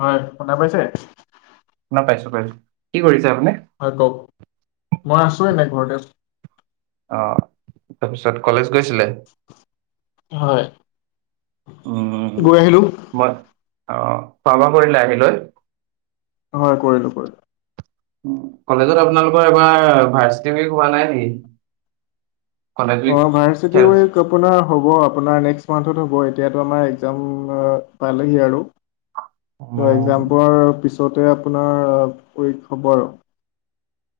হয় শুনা পাইছে। ন পাইছো পাইছো কি কৰিছা? হয় কওক। মই আছো এনে ঘৰতে আহ তাৰপিছত কলেজ গৈছিলে। হয় গৈ আহিলোঁ। আহ পাবা কৰিলে আহিলৈ হয় কৰিলো কৰিলো। কলেজত আপোনালোকৰ এবাৰ ভাৰ্চিটি বুলি কোৱা নাই নেকি। কলেজ উইক অ' ভাৰ্চিট খেল আপোনাৰ হ'ব। আপোনাৰ নেক্স মাহ হ'ব। বৰ এতিয়াতো আমাৰ একজাম পালেহি আৰু উম, তাৰ একজামৰ পিছত তহঁ‌তে আপোনাৰ উইক হ'ব আৰু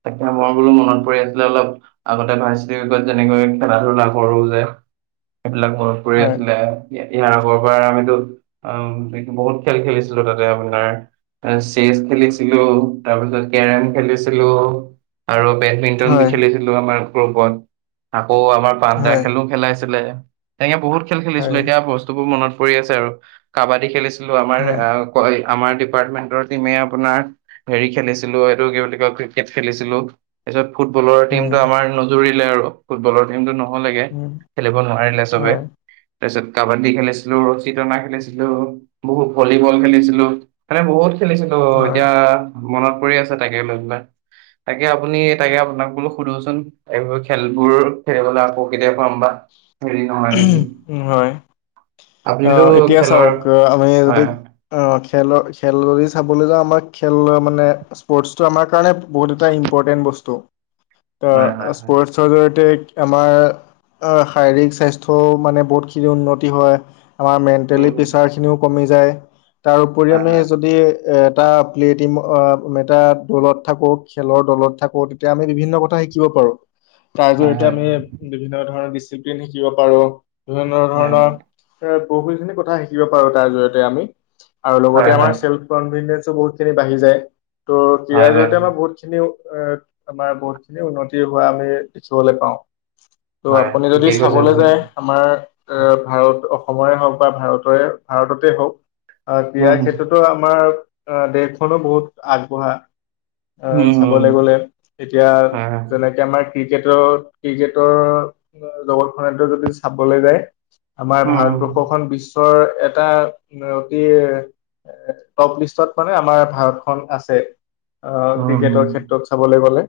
তাকে মই বোলো মনত পৰি আছিলে অলপ আগতে ফাৰ্ষ্ট উইক যেনেকৈ খেলা ধূলা লাভ কৰো যে। সেইবিলাক মন পৰি হয় আছিলে। এতিয়া ইয়াৰ আগৰবাৰ আমিতো অ' এইটো বহুত খেল খেলিছিলো তাতে আপোনাৰ চেচ খেলিছিলো তাৰ পিছত কেৰম খেলিছিলো। খেলো আৰু বেডমিন্টন হয় খেলিছিলো আমাৰ বন্ধু লগত। অ' আমাৰ পান্দা হয় খেলো খেলাই আছিলে। তেনেকে বহুত খেল খেলিছিলো হয় এতিয়া বস্তুবোৰ মনত পৰি আছে আৰু কাবাডী খেলিছিলো। আমাৰ হয় এই কয় আমাৰ ডিপাৰ্টমেন্টৰ টিমে আপোনাৰ হেৰি খেলিছিলো। এইটো কি বুলি কয়? ক্ৰিকেট খেলিছিলো তাৰপিছত ফুটবলৰ টিমটো উম আমাৰ নুজুৰিলে আৰু ফুটবলৰ টিমটো নহ'লে উম খেলিব নোৱাৰিলে চবে। হয় তাৰ পিছত কাবাডী খেলিছিলো। ৰচী টনা খেলিছিলো বহুত ভলীবল খেলিছিলো। মানে বহুত খেলিছিলো হয় এতিয়া মনত পৰি আছে তাকে লৈ পেলাই তাকে আপুনি তাকে আপোনাক বোলো সুধোচোন এইবোৰ খেলবোৰ খেলিবলৈ আকৌ কেতিয়াব পাম বা। হেৰি নহয় নেকি ওহু হয়। আপুনিতো অঁ এতিয়া খেলৰ চাওঁক আমি যদি হয় আহ খেলৰ খেল বুলি চাব। 'বলৈ যাওঁ আমাৰ খেল মানে স্পৰ্টচটো আমাৰ কাৰণে বহুত এটা ইম্পৰ্টেণ্ট বস্তু্ হয় হয় হয় স্পৰ্টছৰ জৰিয়তে আমাৰ শাৰীৰিক স্বাস্থ্যকৰ। মানে বহুতখিনি উন্নতি হয় আমাৰ উম মেন্টেলি উম, প্ৰেচাৰ খিনিও কমি যায়। তাৰপৰি হয় আমি হয় যদি এ। এটা প্লে টিম এটা দলত থাকো খেলৰ দলত থাকো তেতিয়া আমি বিভিন্ন কথা শিকিব পাৰো। তাৰ হয় জৰিয়তে হয় আমি বিভিন্ন ধৰণৰ ডিচিপ্লিন শিকিব পাৰো। বিভিন্ন হয় ধৰণৰ এ বহু খিনি কথা শিকিব পাৰো তাৰ জৰিয়তে আমি। আৰু লগতে হয় হয় আমাৰ চেল্ফ কনফিডেন্ো বহুতখিনি বাঢ়ি যায় ত' হয় ক্ৰীড়াৰ হয় জৰিয়তে আমাৰ বহুতখিনি। এ আমাৰ বহুতখিনি উন্নতি হোৱা আমি দেখিবলৈ পাওঁ। ত' হয় আপুনি যদি ঠিকেই কৈছে চাবলৈ। আপুনি য আমাৰ আহ ভাৰত অসমৰে হওক বা ভাৰতৰে ভাৰততে হওক। অঁ উম দিয়াৰ উম ক্ষেত্ৰতো আমাৰ অ দেশখনো বহুত আগবঢ়া। আহ উম উম, চাবলৈ গলে এতিয়া হয় হয় যেনেকে আমাৰ। ক্ৰিকেটত ক্ৰিকেটৰ জগতখনো যদি চাবলৈ যায়। আমাৰ উম উম ভাৰতবৰ্ষখন বিশ্বৰ এটা অতি। টপ লিষ্টত মানে আমাৰ ভাৰতখন আছে। আহ উম ক্ৰিকেটৰ উম। ক্ষেত্ৰত চাবলৈ গলে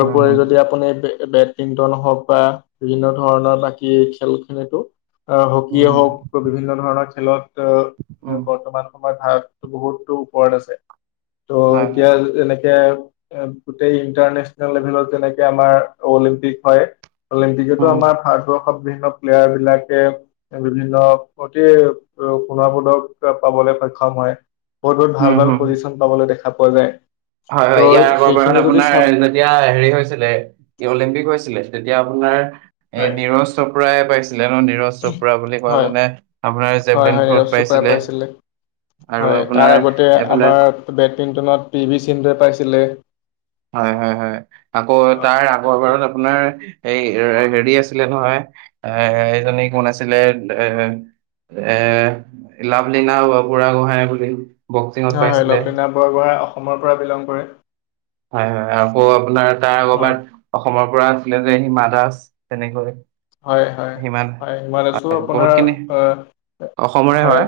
উম, হুম, যদি আপুনি। বেডমিন্টন হওঁক বা বিভিন্ন ধৰণৰ বাকী খেল খিনিতো। আহ হকিয় উম, হওঁক বিভিন্ন ধৰণৰ খেলত উম, বৰ্তমান সময়ত ভাৰত। বহুতো ওপৰত আছে ত' হয়, হয়, এতিয়া যেনেকে। গোটেই ইণ্টাৰনেচনেল লেভেলত যেনেকে আমাৰ অলিম্পিক হয়। অলিম্পিকতো উম, আমাৰ ভাৰবৰ্ষ। বিভিন্ন প্লেয়াৰ বিলাকে বিভিন্ন অতি সোণৰ পদক পাব। সক্ষম হয় বহুত বহুত উম, ভাল ভাল হুম। পজিশন পাবলৈ দেখা পোৱা যায়। হয় হয় ত' ইয়াৰ সেইখিনি আগৰবাৰত যদি চাব আপোনাৰ যেতিয়া হেৰি হৈছিলে অলিম্পিক হৈছিলে তেতিয়া। আপোনাৰ এই হয় নীৰজ চোপ্ৰাই পাইছিলে ন নীৰজ চোপ্ৰা বুলি কোৱা হয় জনে আপোনাৰ। হয় জেভলিন হয় নি থ্ৰ'ত ৰফ চোপাই পাইছিলে। আৰু হয় আপোনাৰ তাৰ আগতে এইফালে আমাৰ বেডমিণ্টনত পি ভি সিন্ধুৱে পাইছিলে। হয় হয় হয় আকৌ অ, তাৰ তাৰপিছত আগৰবাৰত হয় আপোনাৰ এই হেৰি আছে। ছিলে নহয় এ এইজনী কোন আছিলে এ। এ লাভলীনা হ'ব বুঢ়া গোহই বুলি। বক্সিঙত হয় হয় পাইছিলে। লক্ষীনাথ বৰগোহাই অসমৰ পৰা বিলং কৰে। হয় হয় আকৌ আপোনাৰ তাৰ হয় আবাত অসমৰ। পৰাফালে যে সিমা দাস তেনেকৈ। হয় হয় সিমান হয় হিমাদাসো হয় আপোনাৰ বহুতখিনি আহ অসমৰে হয়।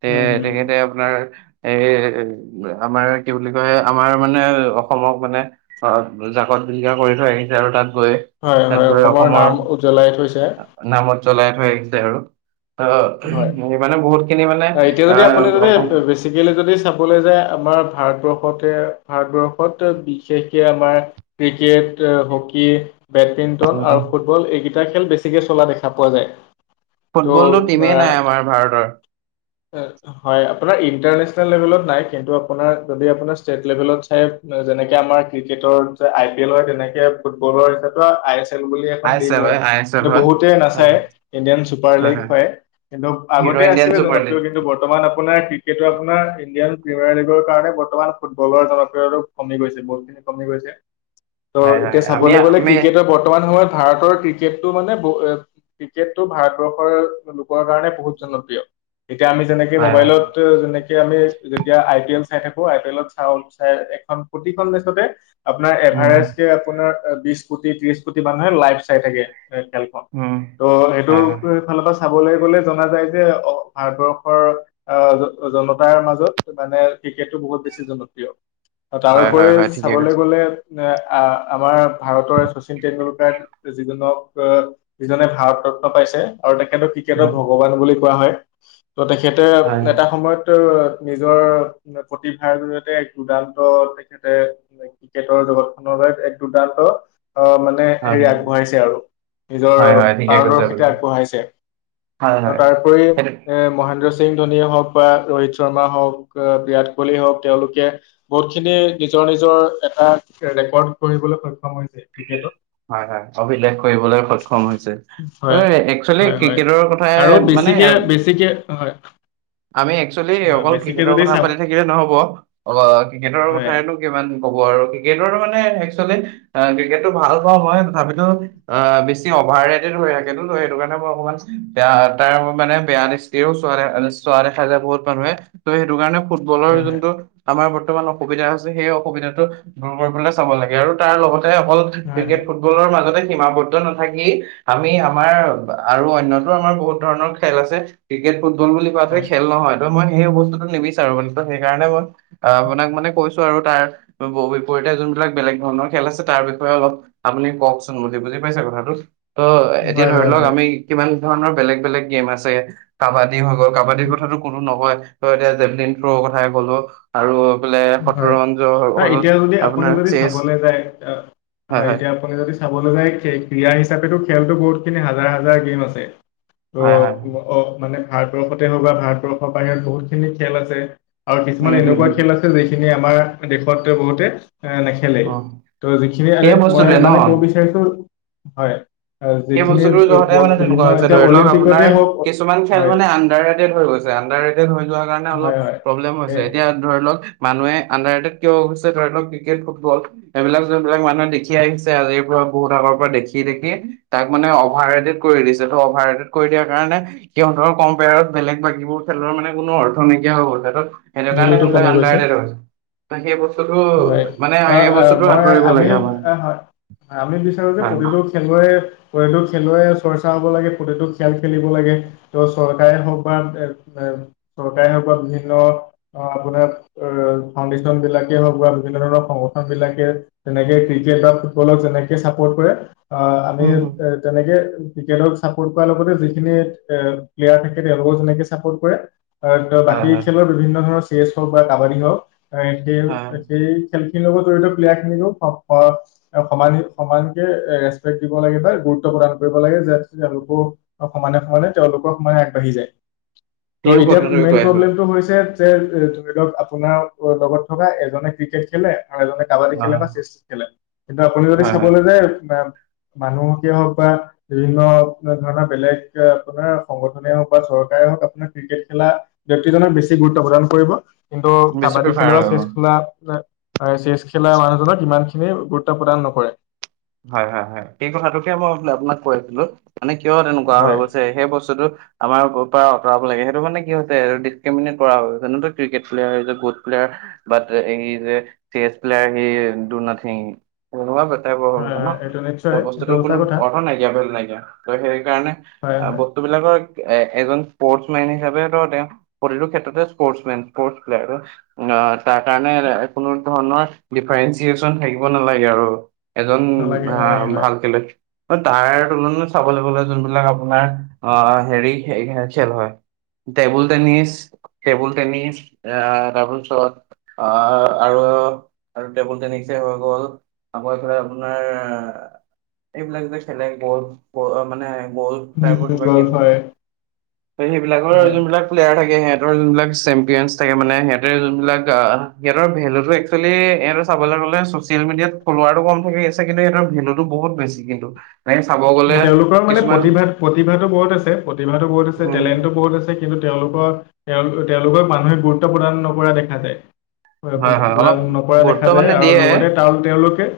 তে উম হম তেখেতে আপোনাৰ এ আমাৰ কি বুলি কয় আমাৰ। মানে অসমক মানে অ জাকত জিলিকা কৰি থৈ আহিছে আৰু তাত। গৈ হয় তাত হয় গৈ অসমৰ নাম উজ্বলাই থৈছে নামত জ্বলাই থৈ আহিছে আৰু। অ হ'ল সেই মানে বহুত খিনি মানে এতিয়া যদি আহ অসম বেছি কেলি চাবলে যায়। ভাৰত। ভাৰতবৰ্ষতে ভাৰতবৰ্ষত বিশেষকে আমাৰ ক্ৰিকেট হকী। বেডমিণ্টন উম উম আৰু ফুটবল এইকেইটা খেল বেছিকে চলা দেখা পোৱা যায়। ফুটবল টো টিমে। হয় ত' আপোনাৰ। ইন্টাৰনেছনেলৰ লেবুলত নাই। আই পি এল হয় তেনেকে ফুটবলৰ তেনেকোৱা আই এ। খেল বুলি এখন আই এছ লীগ এল হয় আই এছ এল সটো হয় বহুতে হয় নাচায় ইণ্ডিয়ান চুপাৰ লীগ হয়। কিন্তু হিৰ' আগতে আছেে ইণ্ডিয়ান চুপাৰ লিগ জনপ্ৰিয় কিন্তু বৰ্তমান আ। আপোনাৰ ক্ৰিকেটটো আপোনাৰ ইণ্ডিয়ান প্ৰিমিয়াৰ লীগৰ কাৰণে বৰ্তমান ফুটবলৰ জনপ্ৰিয়তটো কমি গৈছে বহ। কমি গৈছে ত হয় হয় এতিয়া আমি চাবলৈ গ'লে আমি ক্ৰিকেটৰ বৰ্তমান সময়ত ভাৰতৰ ক্ৰিকেটটো মানে ক্ৰিকেটটো ভাৰতবৰ্ষৰ বহুত জনপ্ৰিয় এতিয়া আমি যেনেকে হয় হয় মোবাইলত যেনেকে আমি যেতিয়া আই পি এল। চাই থাকো আই পি এলত চাওঁ চাওঁ এখন প্ৰতিখন মেচতে আপোনাৰ উম এভাৰেষ্ট আপোনাৰ। বিশ কোটি, ত্ৰিশ কোটি, মানুহে লাইভ চাই থাকে! এ খেলখনৱা উম ত' হয় হয় সেইটোফালৰ পৰা চাব। ক গ'লে জনা যায় যে ভাৰতবৰ্ষৰ আহ জনতাৰ মাজত মানে ক্ৰিকেটটো বহুত বেছি জনপ্ৰিয় হয় হয় তাৰপৰি হয় ঠিকে চাবলৈ কৈছে গ'লে আমাৰ ভাৰতৰ শচীন তেটেণ্ডুলকাৰ যিজনক যিজনে ভাৰত যত্ন পাইছে আৰু তেখেত তেখেত উম, ভগৱান বুলি কোৱা হয় ত তেখেতে হয় এটা সময়ত নিজৰ প্ৰতিভাৰ জৰিয়তে এক দুৰ্দান্ত তেখেতে ক্ৰিকেটৰ জগতখনৰ বাবে এক দুডাল অ' মানে হয় হেৰি আগবঢ়াইছে আৰু নিজৰ হয় হয় ঠিকে কৈছে আপুনি পাৰদৰ্শিতা আগবঢ়াইছে। হয় আৰু হয় তাৰপৰি এ সেইটো মই মহেন্দ্ৰ সিং ধোনিয় হওঁক বা ৰোহিত শৰ্মা হওঁক বিৰাট কোহলি হওঁক তেওঁলোকে বহুতখিনি নিজৰ নিজৰ এটা ৰেকৰ্ড পঢ়িবলৈ সক্ষম হৈছে ক্ৰিকেটত। হয় হয় অভিলেখ কৰিবলৈ সক্ষম হৈ হৈছে ত হয় একচেলি হয় হয় ক্ৰিকেট। আৰু বেছিকে বেছিকে হয়। আমি একচুৱেলি হয়, অকল বেছিকে ক্ৰিকেটৰ যদি কথা চাব পাতি থাকিলে নহব অ ক্ৰিকেটৰ হয় কথটো কিমান ক'ব। ক্ৰিকেটৰ মানে এক ক্ৰিকেটটো ভাল। হয় তথাপিতো অ'বেছি অভাৰ ৰেটড হৈ থাকে। সেইটো কাৰণে মই অকণমানয়া তাৰ মানে বেয়া দৃষ্টিও চ চোৱা দে খাই যায় বহুত মানুহে ত' সেইটো কাৰণে ফুটবলৰ হয় হয় হয় যোনটো আমাৰ কিমান অসুবিধা হৈছে সেই অসুবিধাটো দূৰ কৰিবলে চাব লাগে আৰু তাৰ লগতে হল হয় ক্ৰিকেট ফুটবলৰ মাজতে সীমাবদ্ধ নাথাকি আমি আমাৰ আৰু অনয়তো আমাৰ বহুত ধৰণৰ খেল আছে ক্ৰিকেট। ফুটবল বুলি কোৱাতে হয় হয় খেল নহয় ত মই সেই বস্তুটো নিবিচাৰো বুলি ত সেই কাৰণে মই আপোনাক মানে কৈছো। আৰু তাৰ বিপৰীতে যোনবিলাক বেলেগ ধৰণৰ খেল আছে তাৰ বিষয়ে অলপ। আপুনি কওকচোন বুলি বুজি পাইছে কথাটো ত এতিয়া ধৰি হয় লওক হয় আমি কিমান। ধৰণৰ বেলেগ বেলেগ গেম আছে কাবাডী হৈ গ'ল কাবাডীৰ কথাটো কোনো নহয় এতিয়া জেভলিন থ্ৰ কথাই ক'লো আৰু এইফালে হয় শতৰঞ্জ হ'ল এতিয়া যদি আপুনি আপোনাৰ যদি চেচ চাবলৈ যায়। হয় এতিয়া আপুনি যদি চাবলৈ যায় ক্ৰীড়া হিচাপে খেলতো বহুত খিনি হাজাৰ হাজাৰ গেম আছে। ত হয় হয় অঁ মানে ভাৰতবৰ্ষতে হওঁক বা ভাৰতবৰ্ষৰ বাহিৰত বহুত খিনি খেল আছে। আৰু কিছুমান উম উম এনেকুৱা উম খেল আছে। যিখিনি আমাৰ দেশত বহুতে এ নেখেলে অ ত' যিখিনি সেই আৰু মই বস্তুটোৱে মানে ন ক'ব বিচাৰিছো হয়। আহ, সেই যিখিনি বস্তুতটো ব- যহতে ব- মানে বিভিন্ন তেনেকুৱা হৈছে এতিয়া ধৰি লওক অলিম্পিকতে আপোনাৰ হওক কিছুমান খেল হয় মানে আডাৰ গ'ল। আডাৰ ৰেড হৈ যোৱাৰ কাৰণে অলপ হয় হয় প্ৰব্লেম হৈছে এই এতিয়া ধৰি লওঁ‌ক। মানুহে আণ্ডাৰট কিয়ৈছে ধৰি লওক। ক্ৰিকেট ফুটবল এইবিলাক যোনবিলাক মানুহে দেখি আহিছে। আজিৰ পৰা বহুত আগৰ পৰা দেখি দেখি তাইক মানে অভাৰ ৰেডেড কৰি দিছে ত অভাৰ ৰেডড দিয়াৰ কাৰণে সিহঁতৰ কম্পেয়াৰত বেলেগ বাকীবোৰ খেল মানে কোন অৰ্থ নাইকিয়া হৈ গল ভেলুটো কমি গৈছে সেকাৰণে আঁ সেই বস্ত টো হয় মানে আ, এই আ, বছটো মই আঁতৰিব আমি লাগে আমাৰ। আ, হয়, আমি বিচাৰো যে হয় প্ৰতিটো খেলুৱৈ। কোটটো খেলুৱৰে চৰ্চা হ'ব লাগে কোনটো খেল খেলিব লাগে ত' চৰকাৰে হওঁক বা এ চৰকাৰ বিভিন্ন আপোনাৰ ফাউণ্ডেচন বিলাক। হওঁক বা বিভিন্ন ধৰণৰ সংগঠন বিলাকে তেনেকে ক্ৰিকেট বা ফুটবলক যেনেকে চাপৰ্ট কৰে। অ' আমি উম, হম। এ তেনেকে। ক্ৰিকেটক চাপোৰ্ট কৰাৰ লগতে যিখিনি এ প্লেয়াৰ থাকে তেওঁলোকক যেনেকে চাপোৰ্ট কৰে ত হয়, বাকী হয়, খেলৰ বিভিন্ন ধৰণৰ চেছ হওক বা কাবাডী হওক সেই হয়। সেই খেল খিনিৰ লগত জড়িত প্লেয়াৰ খিনিকো সম সমানকে ৰেচপেক্ট দিব লাগে বা গুৰুত্ব প্ৰদান কৰিব লাগে যে তেওঁলোকো সমানে সমানে তেওঁলোকৰ সমানে আগবাঢ়ি যায়। ত' সিও এতিয়া কটোতে মেইন কৈ আছো প্ৰব্লেমটো হৈছে। ধৰি লওক আপোনাৰ লগত থকা এজনে ক্ৰিকেট খেলে, এজনে কাবাডী অ খেলে বা চেচ খেলে কিন্তু আপুনি যদি হয় হয় চাবলৈ যায়। মানুহকে হওক বা বিভিন্ন ধৰণৰ বেলেগ আপোনাৰ সংগঠনে হওক বা চৰকাৰ হক আপোনাৰ ক্ৰিকেট খেলা ব্যক্তিজক বেছি গুৰুত্ব প্ৰদান কৰিব কিন্তু বেছি কাবাডী খেল প্ৰিফাৰ বা চেছ কৰিব খেলা চেছ খেলা মানুহজনক ইমান খিনি গুৰুত্ব প্ৰদান নকৰে। হয় হয় হয়। সেই কথাটোকে মই আপোনাক কৈ আছিলো। মানে কিয় তেনেকোৱা হৈ হয় গৈছে সেই বস্তুটো আমাৰ পৰা আঁতৰাব লাগে, সেইটো মানে কি হৈছেটো ডিছক্ৰমিনেট কৰা হয় গৈছে। Cricket player is a good player. But এই যে চেছ প্লেয়াৰ ঐ ই যে ডু নাথিং তেনেকুৱা টাইপৰ হৈ গৈছে আহ, এইটো ত নিশ্চয় এইটো বস্তুতো সঁচা কোনো কথা অৰ্থ নাইকিয়া, ভেলু নাইকিয়া। ত' সেই কাৰণে হয় অ হয় বস্তুবিলাকৰ এ এজন স্পৰ্টছ মেন হিচাপে প্ৰতিটো ক্ষেত্ৰতে স্পৰ্টছ মেন স্পৰ্টছ প্লেয়াৰ। আ তাৰ কাৰণে কোনো ধৰণৰ ডিফাৰেণ্টচিয়েশ্যন থাকিব নালাগে আৰু। এ জন নালাগে নালাগে হয় ভাল খেলৈ। তাৰ তুলনাত চাবলৈ গলে যোনবিলাক আপোনাৰ আহ হেৰি খেল হয়। টেবুল টেনিছ টেবুল টেনিছ আহ তাৰপাছত অ' আৰু আৰু টেবুল টেনিছে হৈ গ'ল। আকৌ এইফালে আপোনাৰ এইবিলাক যে খেলে ব মানে বল টাইপৰ কিবা গ'ল গেম খেলে হয় সেইবিলাকৰ হয় যোনবিলাক প্লেয়াৰ থাকে। সিহঁতৰ যোনবিলাক চেম্পিয়ন থাকে মানে সিহঁতেৰ যোনবিলাক সিহঁতৰ ভেলু টো একচুৱেলি ইহঁতক চাবলৈ গ'লে চচিয়েল মিডিয়াত ফল্লোৱাৰটো কম থাকি আছে কিন্তু ইহঁতৰ ভেলুটো বহুত বেছি কিন্তু। এনেকে চাব গ'লে তেওঁলোকৰ মানে কিছুমান প্ৰতিভা প্ৰতিভাটো বহুত আছে। প্ৰতিভাটো বহুত আছে, উম টেলেণ্টটো বহুত আছে, কিন্তু তেওঁলোকৰ তেওঁলো তেওঁলোকক মানুহে গুৰুত্ব প্ৰদান নকৰা দেখা যায়। হয় হয় অলপ দান নকৰা দেখা গুৰুত্ব যায় মানে দিয়ে আৰু লগতে তাল তেওঁলোকে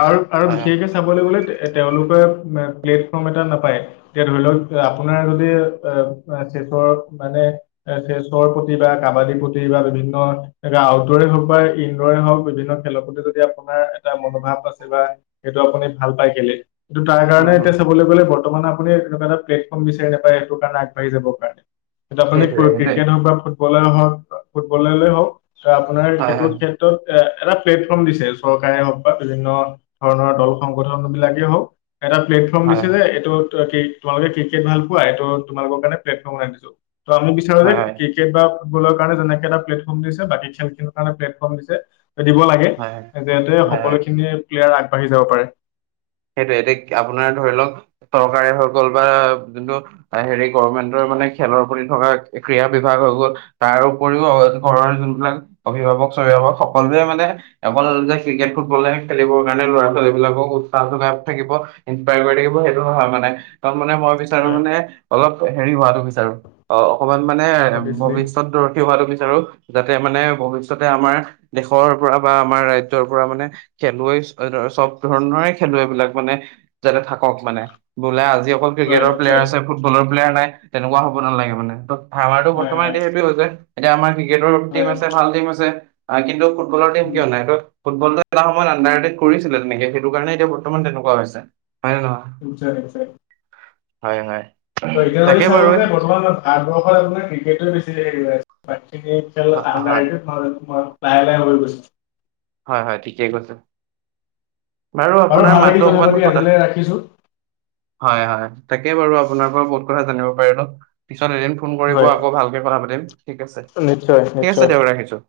আৰু আৰু হয় হয় বিশেষকে চাবলৈ গ'লে তেওঁলোকে প্লেটফৰ্ম এটা নাপায়। যে ধৰি লওক আপোনাৰ যদি মানে চেচৰ প্ৰতি বা কাবাডীৰ প্ৰতি বা বিভিন্ন এনে আউটডৰে হওক বা ইনডৰে হওক। বিভিন্ন খেলৰ প্ৰতি যদি আপোনাৰ এটা মনোভাৱ আছে বা সেইটো আপুনি ভাল পাই খেলি। তাৰ কাৰণে উম হম এতিয়া চাবলৈ গ'লে বৰ্তমান আপুনি এনেকুৱ এটা প্লেটফৰ্ম বিচাৰি নাপায় সেইটো কাৰণে আগবাঢ়ি যাব কাৰণে। আপুনি সেইটোৱে সেইটোৱে ক্ৰিকেট হওক বা ফুটবলে হওক বা ফুটবলেলৈ হওক, ত' আপোনাৰ হয় সেইটো হয় ক্ষেত্ৰত এ এটা প্লেটফৰ্ম দিছে চৰকাৰে হওক বা বিভিন্ন ধৰণৰ দল সংগঠন বিলাকেই হওক। এটা প্লেটফৰ্ম হয় দিছে যে এইটো ত তোমালোকে ক্ৰিকেট ভাল পোৱা? এইটো তোমালোক কাৰনে প্লেটফৰ্ম বনাই দিছো। ত' আমি বিচাৰো যে হয় হয় হয় ক্ৰিকেট বা ফুটবলৰ কাৰণে যেনেকে এটা প্লেটফৰ্ম দিছে, বাকী খেল খিনিৰ কাৰণে প্লেটফৰ্ম দিছে, দিব লাগে হয় যিহেতু হয় হয় সকলোখিনি প্লেয়াৰ আগবাঢ়ি যাব পাৰে। এতিয়া আপোনাৰ ধৰি লওক চৰকাৰে হৈ গ'ল বা যোনটো হেৰি গমেন্টৰ মানে ৰ প্ৰতি থকা ক্ৰীড়া বিভাগ হৈ গ'ল। তাৰ উপৰিও ঘৰৰ যোনবিলাক অভিভাৱক স্বভিভাৱক সকলোৱে মানে অকল যে ক্ৰিকেট ফুটবলে খেলিবৰ কাৰণে ল'ৰা ছোৱালী বিলাকক উৎখা যোগাই থাকিব ইনস্পায়াৰ কৰি থাকিব। সেইটো নহয় মানে মই বিচাৰো হয় মানে অলপ হেৰি হোৱাটো বিচাৰো অ' অকমান মানে অভিয়াচলি ভৱিষ্যত দৰ্থি হোৱাটো বিচাৰো। যাতে মানে ভৱিষ্যতে আমাৰ দেশৰ পৰা বা আমাৰ ৰাজ্যৰ পৰা মানে খেলুৱৈ চব ধৰণৰে খেলুৱৈবিলাক মানে যাতে থাকক মানে। বোলে আজি অকল হয় ক্ৰিকেটৰ প্লেয়াৰ নিশ্চয় আছে ফুটবলৰ প্লেয়াৰ নাই তেনেকোৱা হ'ব নালাগে মানে। ত আমাৰতটো হয় বৰ্তমান হয় এতিয়া সেই হৈছে। এতিয়া আমাৰ ক্ৰিকেটৰ টিম হয় আছে ভাল টিম আছে কিন্তু ফুটবলৰ টিম কিয় নাই ত ফুটবলটো এটা সময় আডাৰ কৰিছিলে তেনেকে সেইটো কাৰণে এতিয়া বৰ্তমান তেনেকুৱা হৈছে। হয় নে নহয় উ চাৰেছোৰ হয় হয়। ত এতিয়া যদি তাকে চাবো বাৰু হয় যে বৰ্তমান ভাৰতবৰ্ষত আপোনাৰ ক্ৰিকেটে বেছি হৰি মই হয় লাহে লাহে হৈ গৈছো। হয় হয় ঠিকেই কৈছে বাৰু আপোনাৰ ভাল লাগিল মাতটো অকমান পাতি কথা আজিলৈ ৰাখিছো। হয় হয়। তাকে বাৰু আপোনাৰ পৰা বহুত কথা জানিব পাৰি ল পিছত এদিন ফোন কৰিব হয় আকৌ ভালকে কথা পাতিম ঠিক আছে নিশ্চয় ঠিক আছে নিশ্চয়। দক ৰাখিছো।